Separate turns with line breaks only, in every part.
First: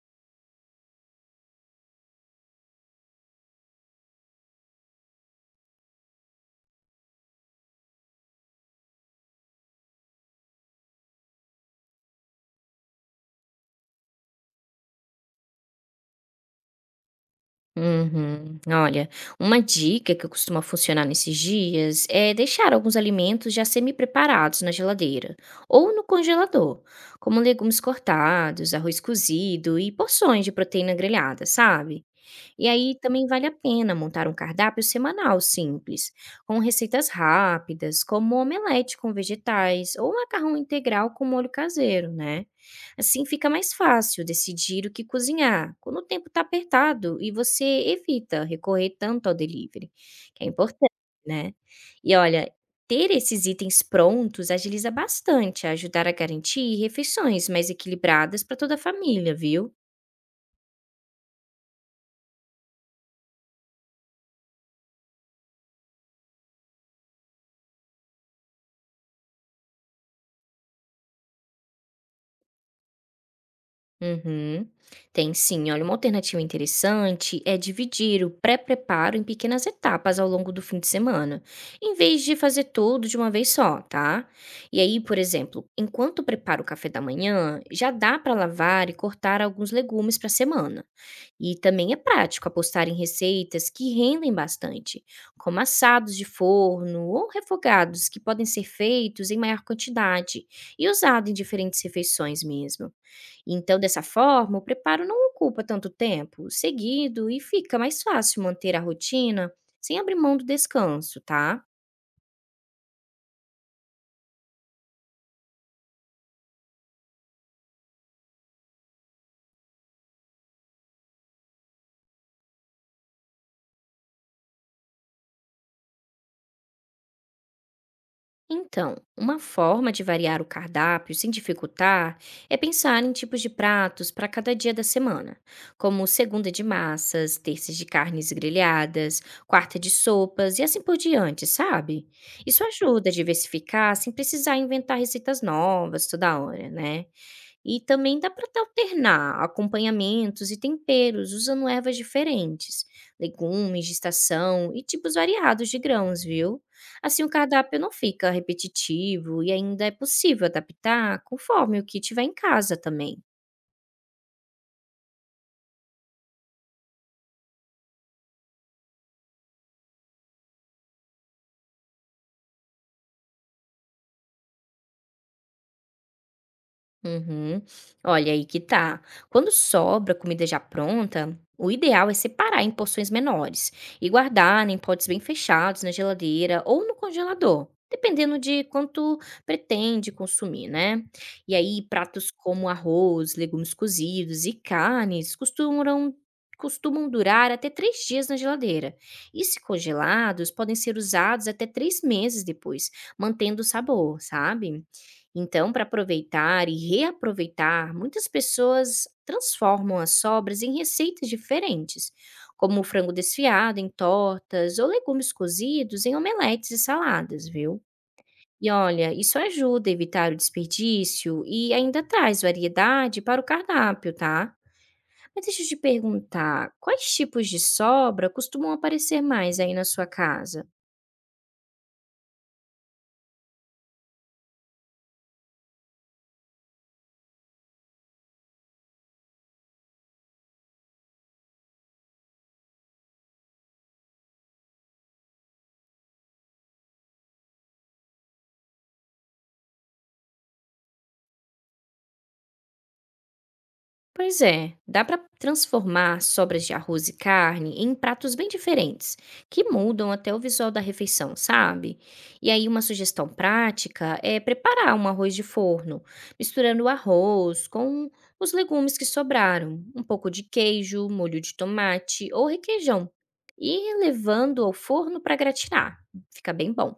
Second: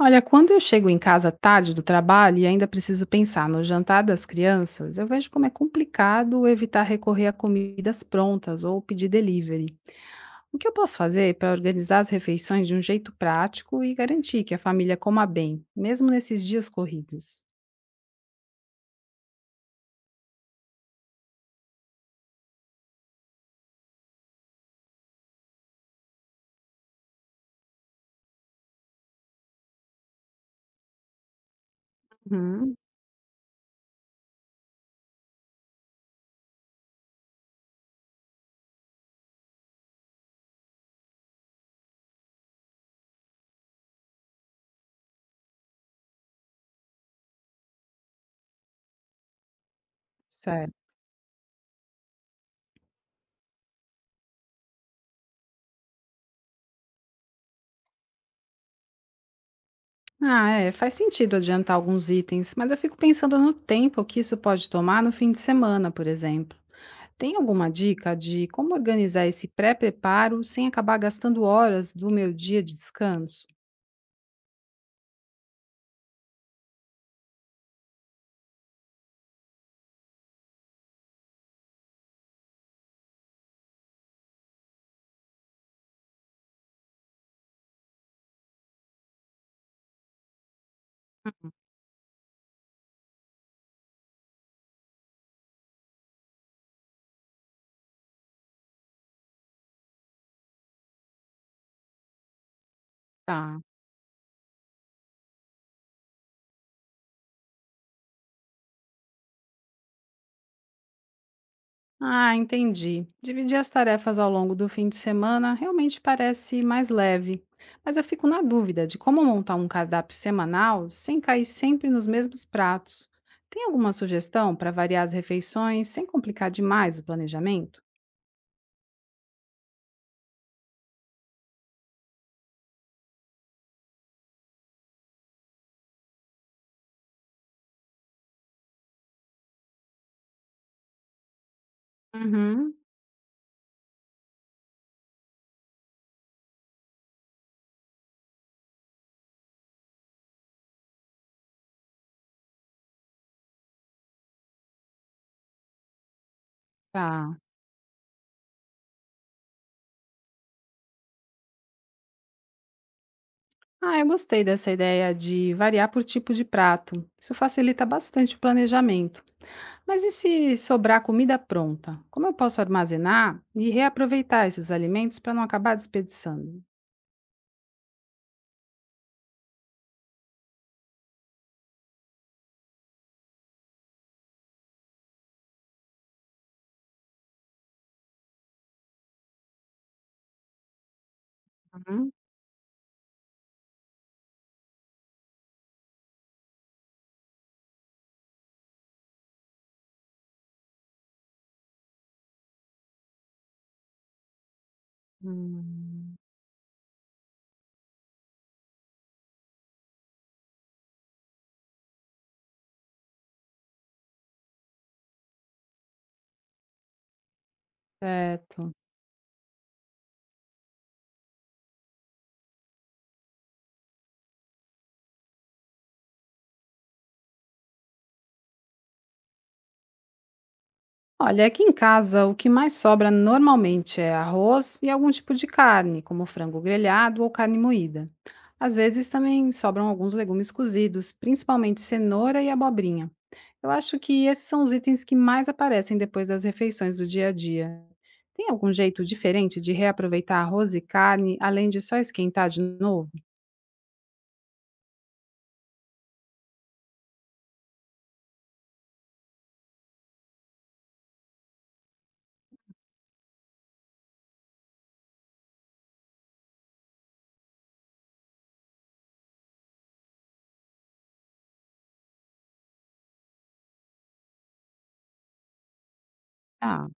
Olha, quando eu chego em casa tarde do trabalho e ainda preciso pensar no jantar das crianças, eu vejo como é complicado evitar recorrer a comidas prontas ou pedir delivery. O que eu posso fazer para organizar as refeições de um jeito prático e garantir que a família coma bem, mesmo nesses dias corridos?
Uhum. Olha, uma dica que costuma funcionar nesses dias é deixar alguns alimentos já semi-preparados na geladeira ou no congelador, como legumes cortados, arroz cozido e porções de proteína grelhada, sabe? E
Uhum,
aí também vale a pena montar um cardápio semanal simples, com receitas rápidas, como omelete com vegetais ou macarrão integral com molho caseiro, né? Assim fica mais fácil decidir o que cozinhar quando o tempo está apertado e você evita recorrer tanto ao delivery, que é
certo.
importante, né? E olha, ter esses itens prontos agiliza bastante a ajudar a garantir refeições mais equilibradas para toda a família, viu?
Ah, é, faz sentido adiantar alguns itens, mas eu fico pensando no tempo que isso pode tomar no fim de semana, por exemplo. Tem alguma dica de como organizar esse pré-preparo sem acabar gastando horas do meu dia de descanso?
Uhum. Tem sim, olha, uma alternativa interessante é dividir o pré-preparo em pequenas etapas ao longo do fim de semana, em vez de fazer tudo de uma vez só, tá? E aí, por exemplo, enquanto preparo o café da manhã, já dá para lavar e cortar alguns legumes para a semana. E também é prático apostar em receitas que rendem bastante, como assados de forno ou refogados que podem ser feitos em maior quantidade e usados em diferentes refeições mesmo.
Tá.
Então, dessa forma, o preparo não ocupa tanto tempo seguido e fica mais fácil manter a rotina sem abrir mão do descanso, tá?
Ah, entendi. Dividir as tarefas ao longo do fim de semana realmente parece mais leve, mas eu fico na dúvida de como montar um cardápio semanal sem cair sempre nos mesmos pratos. Tem alguma sugestão para variar as refeições sem complicar demais o planejamento?
Então, uma forma de variar o cardápio sem dificultar é pensar em tipos de pratos para cada dia da semana, como segunda de massas, terças de carnes grelhadas, quarta de sopas e assim por diante, sabe? Isso
Uhum.
ajuda a diversificar sem precisar inventar receitas novas toda hora, né? E também dá para tu alternar acompanhamentos e temperos usando ervas diferentes, legumes de estação e tipos variados de grãos, viu? Assim o
Tá.
cardápio não fica repetitivo e ainda é possível adaptar conforme o que tiver em casa também.
Ah, eu gostei dessa ideia de variar por tipo de prato. Isso facilita bastante o planejamento. Mas e se sobrar comida pronta? Como eu posso armazenar e reaproveitar esses alimentos para não acabar desperdiçando?
Uhum. Olha aí que tá. Quando sobra comida já pronta, o ideal é separar em porções menores e guardar em potes bem fechados na geladeira ou no congelador, dependendo de quanto pretende consumir, né? E aí,
Uhum.
pratos como arroz, legumes cozidos e carnes costumam durar até 3 dias na geladeira. E se congelados, podem ser usados até 3 meses depois, mantendo o sabor, sabe? Então, para
Hum,
aproveitar e reaproveitar, muitas pessoas transformam as sobras em receitas diferentes, como o frango desfiado em tortas ou legumes cozidos em omeletes e saladas, viu? E
certo.
olha, isso ajuda a evitar o desperdício e ainda traz variedade para o cardápio, tá? Mas deixa eu te perguntar, quais tipos de sobra costumam aparecer mais aí na sua casa?
Olha, aqui em casa o que mais sobra normalmente é arroz e algum tipo de carne, como frango grelhado ou carne moída. Às vezes também sobram alguns legumes cozidos, principalmente cenoura e abobrinha. Eu acho que esses são os itens que mais aparecem depois das refeições do dia a dia. Tem algum jeito diferente de reaproveitar arroz e carne, além de só esquentar de novo?
Pois é, dá para transformar sobras de arroz e carne em pratos bem diferentes, que mudam até o visual da refeição, sabe? E aí uma sugestão prática é preparar um arroz de forno, misturando o arroz com os legumes que sobraram, um pouco de queijo, molho de tomate ou requeijão, e levando ao forno para gratinar. Fica bem
Ah,
bom.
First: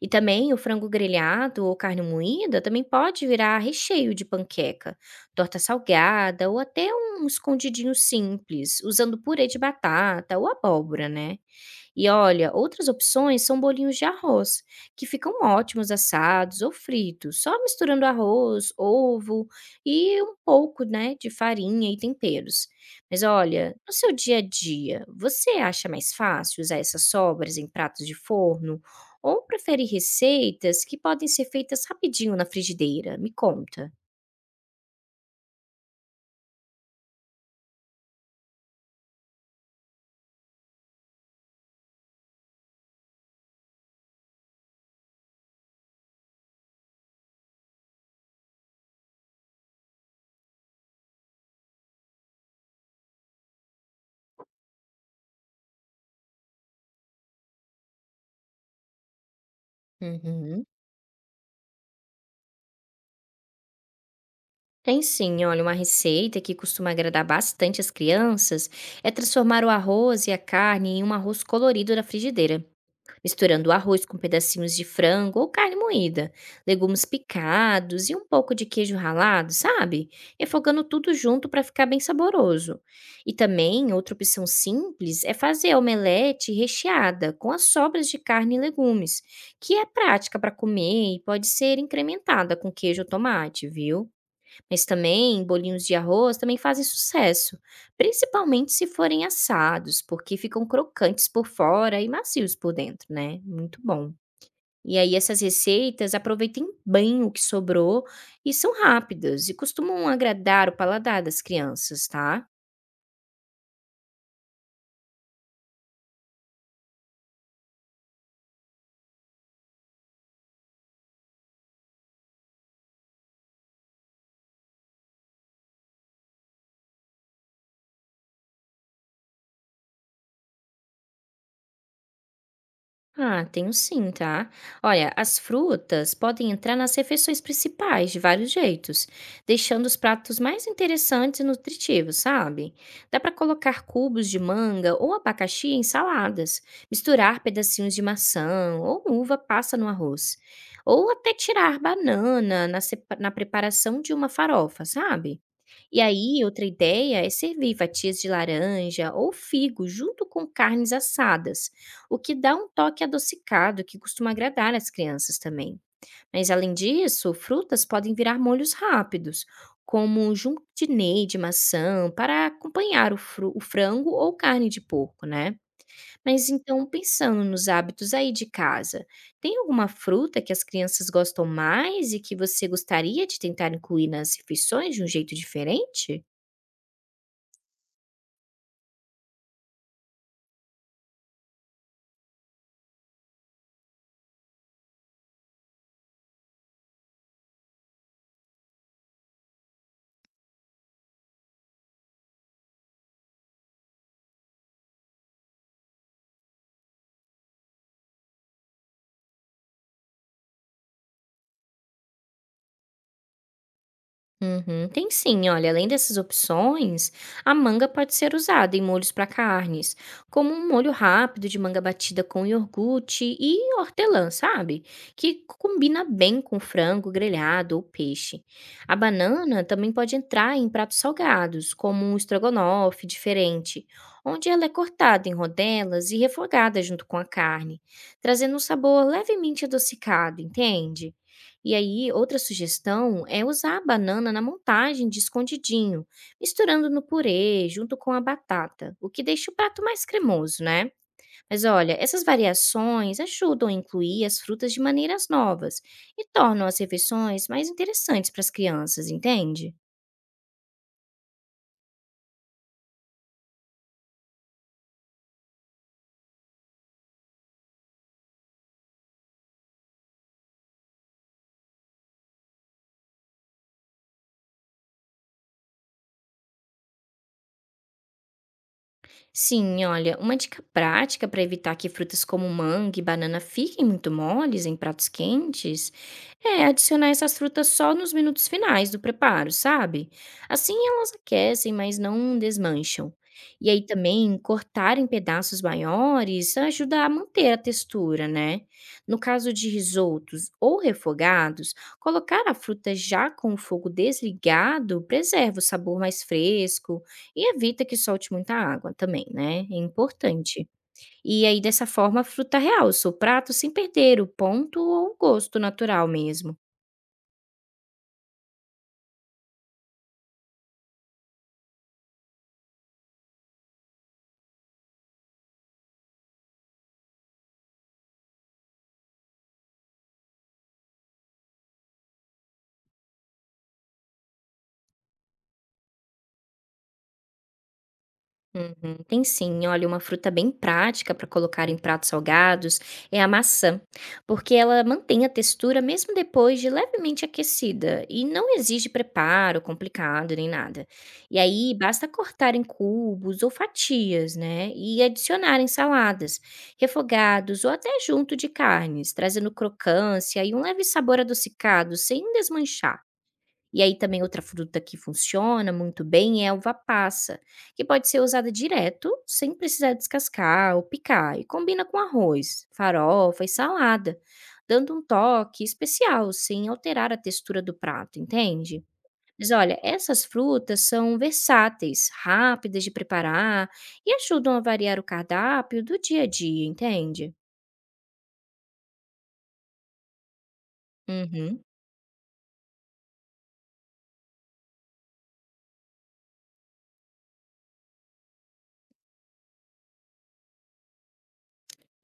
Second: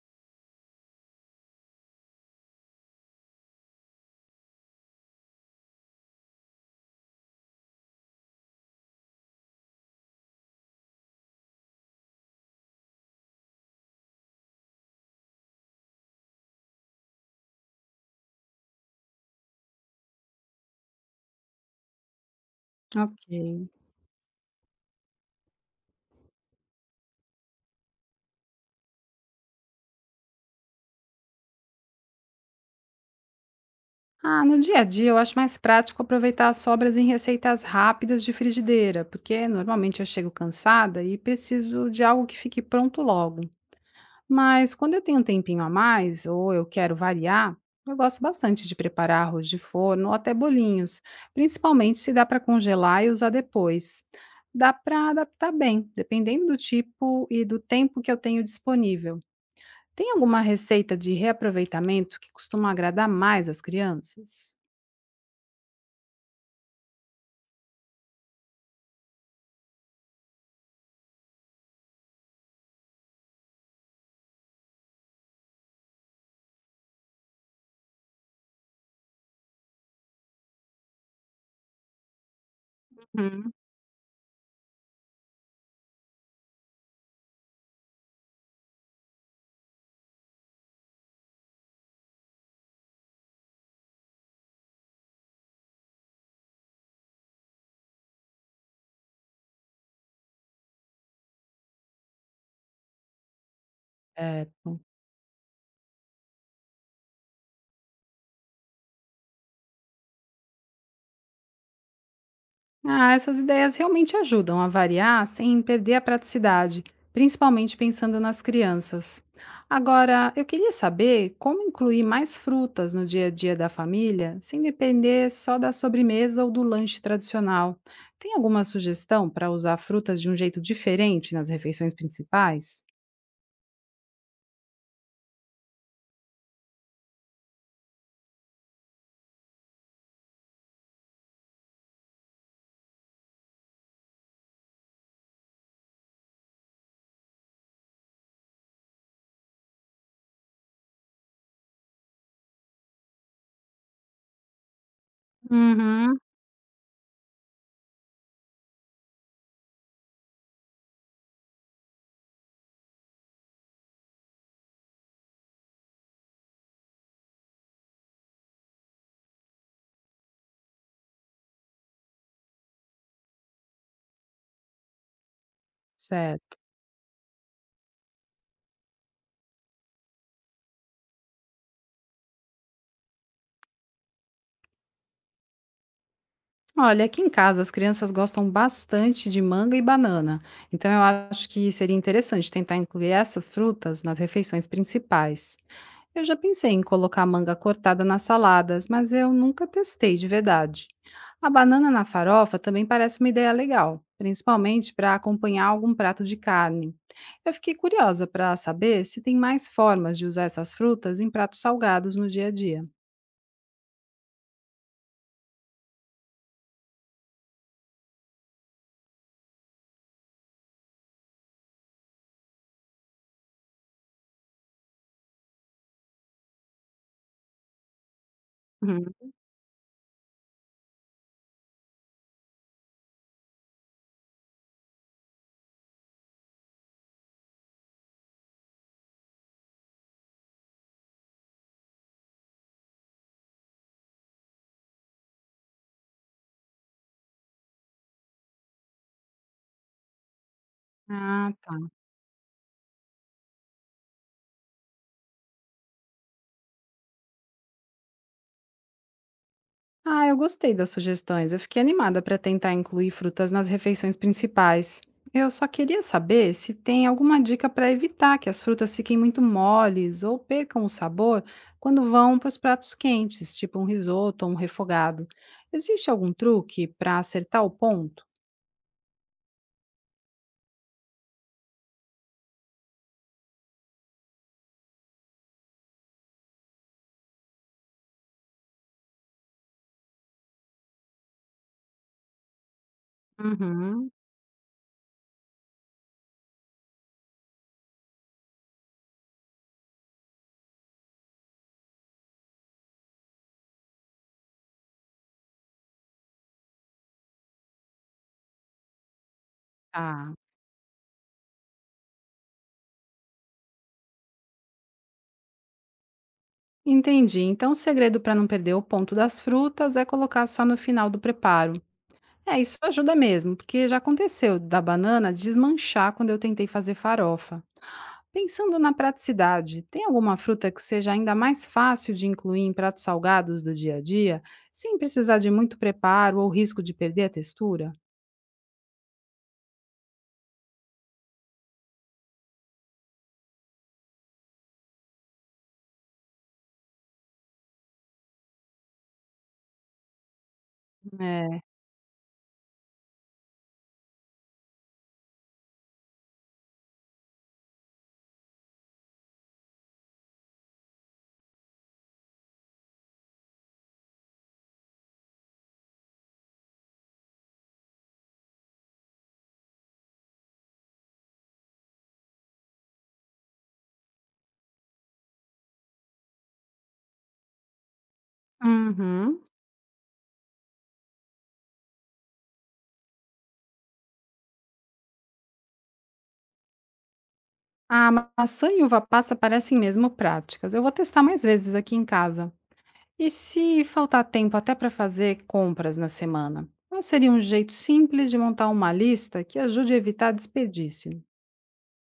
E também o frango grelhado ou carne moída também pode virar recheio de panqueca, torta salgada ou até um escondidinho simples, usando purê de batata ou abóbora, né? E olha, outras opções são bolinhos de arroz, que ficam ótimos assados ou fritos, só misturando arroz, ovo e um pouco, né, de farinha e temperos. Mas
ok.
olha, no seu dia a dia, você acha mais fácil usar essas sobras em pratos de forno ou prefere receitas que podem ser feitas rapidinho na frigideira? Me conta.
Ah, no dia a dia eu acho mais prático aproveitar as sobras em receitas rápidas de frigideira, porque normalmente eu chego cansada e preciso de algo que fique pronto logo. Mas quando eu tenho um tempinho a mais ou eu quero variar, eu gosto bastante de preparar arroz de forno ou até bolinhos, principalmente se dá para congelar e usar depois. Dá para adaptar bem, dependendo do tipo e do tempo que eu tenho disponível. Tem alguma
Uhum.
receita de reaproveitamento que costuma agradar mais as crianças?
Tem sim, olha, uma receita que costuma agradar bastante as crianças é transformar o arroz e a carne em um arroz colorido na frigideira, misturando o arroz com pedacinhos de frango ou carne moída, legumes picados e um pouco de queijo ralado, sabe? Refogando tudo junto para ficar bem saboroso. E
Uhum.
também, outra opção simples é fazer a omelete recheada com as sobras de carne e legumes, que é prática para comer e pode ser incrementada com queijo ou tomate, viu? Mas também bolinhos de arroz também fazem sucesso, principalmente se forem assados, porque ficam crocantes por fora e macios por dentro, né? Muito bom.
Certo.
E aí essas receitas aproveitem bem o que sobrou e são rápidas e costumam agradar o paladar das crianças, tá?
Ah, essas ideias realmente ajudam a variar sem perder a praticidade, principalmente pensando nas crianças. Agora, eu queria saber como incluir mais frutas no dia a dia da família, sem depender só da sobremesa ou do lanche tradicional. Tem alguma sugestão para usar frutas de um jeito diferente nas refeições principais?
Ah, tenho sim, tá? Olha, as frutas podem entrar nas refeições principais de vários jeitos, deixando os pratos mais interessantes e nutritivos, sabe? Dá para colocar cubos de manga ou abacaxi em saladas, misturar pedacinhos de maçã ou uva passa no arroz, ou até tirar banana na, na preparação de uma farofa, sabe? E
Uhum.
aí, outra ideia é servir fatias de laranja ou figo junto com carnes assadas, o que dá um toque adocicado que costuma agradar as crianças também. Mas além disso, frutas podem virar molhos rápidos, como junctinei de maçã, para acompanhar o frango ou carne de porco, né? Mas
Certo.
então, pensando nos hábitos aí de casa, tem alguma fruta que as crianças gostam mais e que você gostaria de tentar incluir nas refeições de um jeito diferente?
Olha, aqui em casa as crianças gostam bastante de manga e banana, então eu acho que seria interessante tentar incluir essas frutas nas refeições principais. Eu já pensei em colocar manga cortada nas saladas, mas eu nunca testei de verdade. A banana na farofa também parece uma ideia legal, principalmente para acompanhar algum prato de carne. Eu fiquei curiosa para saber se tem mais formas de usar essas frutas em pratos salgados no dia a dia.
Uhum, tem sim, olha, além dessas opções, a manga pode ser usada em molhos para carnes, como um molho rápido de manga batida com iogurte e hortelã, sabe? Que combina bem com frango grelhado ou peixe. A
Uhum.
banana também pode entrar em pratos salgados, como um estrogonofe diferente, onde ela é cortada em rodelas e refogada junto com a carne, trazendo um sabor levemente adocicado, entende? E aí, outra sugestão é usar a banana na montagem de escondidinho, misturando no purê junto com a batata, o que deixa o prato mais cremoso, né?
Ah,
Mas
tá.
olha, essas variações ajudam a incluir as frutas de maneiras novas e tornam as refeições mais interessantes para as crianças, entende?
Ah, eu gostei das sugestões. Eu fiquei animada para tentar incluir frutas nas refeições principais. Eu só queria saber se tem alguma dica para evitar que as frutas fiquem muito moles ou percam o sabor quando vão para os pratos quentes, tipo um risoto ou um refogado. Existe algum truque para acertar o ponto?
Sim, olha, uma dica prática para evitar que frutas como manga e banana fiquem muito moles em pratos quentes é adicionar essas frutas só nos minutos finais do preparo, sabe? Assim elas aquecem, mas não desmancham. E aí
Uhum,
também cortar em pedaços maiores ajuda a manter a textura, né? No caso de risotos ou refogados, colocar a fruta já com o fogo desligado preserva o sabor mais fresco e evita que solte muita água também, né, é
tá.
importante. E aí dessa forma, a fruta realça o prato sem perder o ponto ou o gosto natural mesmo.
Entendi. Então, o segredo para não perder o ponto das frutas é colocar só no final do preparo. É, isso ajuda mesmo, porque já aconteceu da banana desmanchar quando eu tentei fazer farofa. Pensando na praticidade, tem alguma fruta que seja ainda mais fácil de incluir em pratos salgados do dia a dia, sem precisar de muito preparo ou risco de perder a textura?
Uhum, tem sim. Olha, uma fruta bem prática para colocar em pratos salgados é a maçã, porque ela mantém a textura mesmo depois de levemente aquecida e não exige preparo complicado nem nada. E
É.
aí basta cortar em cubos ou fatias, né? E adicionar em saladas, refogados ou até junto de carnes, trazendo crocância e um leve sabor adocicado sem desmanchar. E aí também outra fruta que funciona muito bem é a uva passa, que pode ser usada direto, sem precisar descascar ou picar, e combina com arroz, farofa e salada, dando um toque especial, sem alterar a textura do prato, entende?
Uhum.
Mas olha, essas frutas são versáteis, rápidas de preparar e ajudam a variar o cardápio do dia a dia, entende?
A maçã e uva passa parecem mesmo práticas. Eu vou testar mais
Uhum.
vezes aqui em casa. E se faltar tempo até para fazer compras na semana? Qual seria um jeito simples de montar uma lista que ajude a evitar desperdício?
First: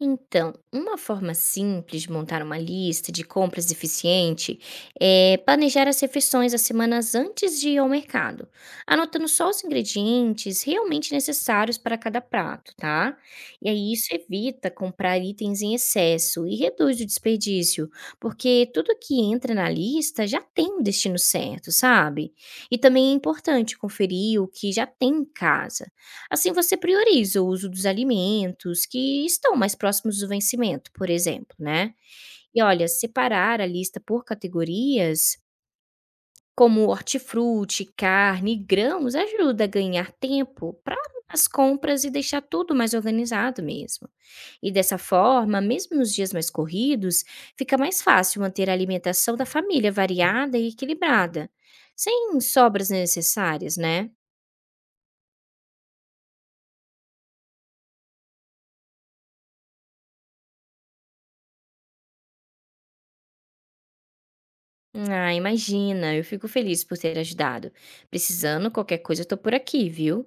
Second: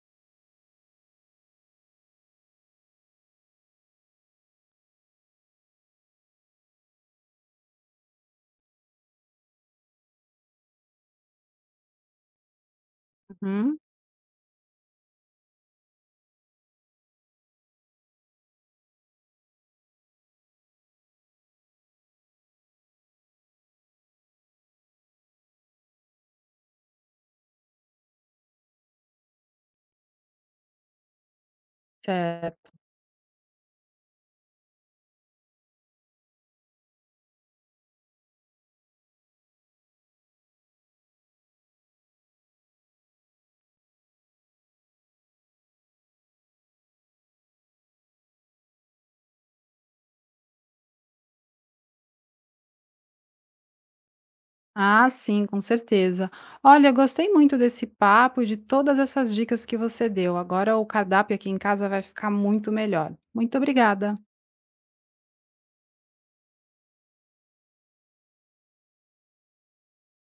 Então, uma forma simples de montar uma lista de compras eficiente é planejar as refeições as semanas antes de ir ao mercado, anotando só os ingredientes realmente necessários para cada prato, tá? E
Hum,
aí isso evita comprar itens em excesso e reduz o desperdício, porque tudo que entra na lista já tem um destino certo, sabe? E também é importante conferir o que já tem em casa. Assim você prioriza o uso dos alimentos que estão mais próximos do vencimento, por exemplo, né. E
certo.
olha, separar a lista por categorias, como hortifruti, carne e grãos, ajuda a ganhar tempo para as compras e deixar tudo mais organizado mesmo. E dessa forma, mesmo nos dias mais corridos, fica mais fácil manter a alimentação da família variada e equilibrada, sem sobras necessárias, né.
Ah, sim, com certeza. Olha, gostei muito desse papo e de todas essas dicas que você deu. Agora o cardápio aqui em casa vai ficar muito melhor. Muito obrigada.
Ah, imagina, eu fico feliz por ter ajudado. Precisando, qualquer coisa, eu tô por aqui, viu?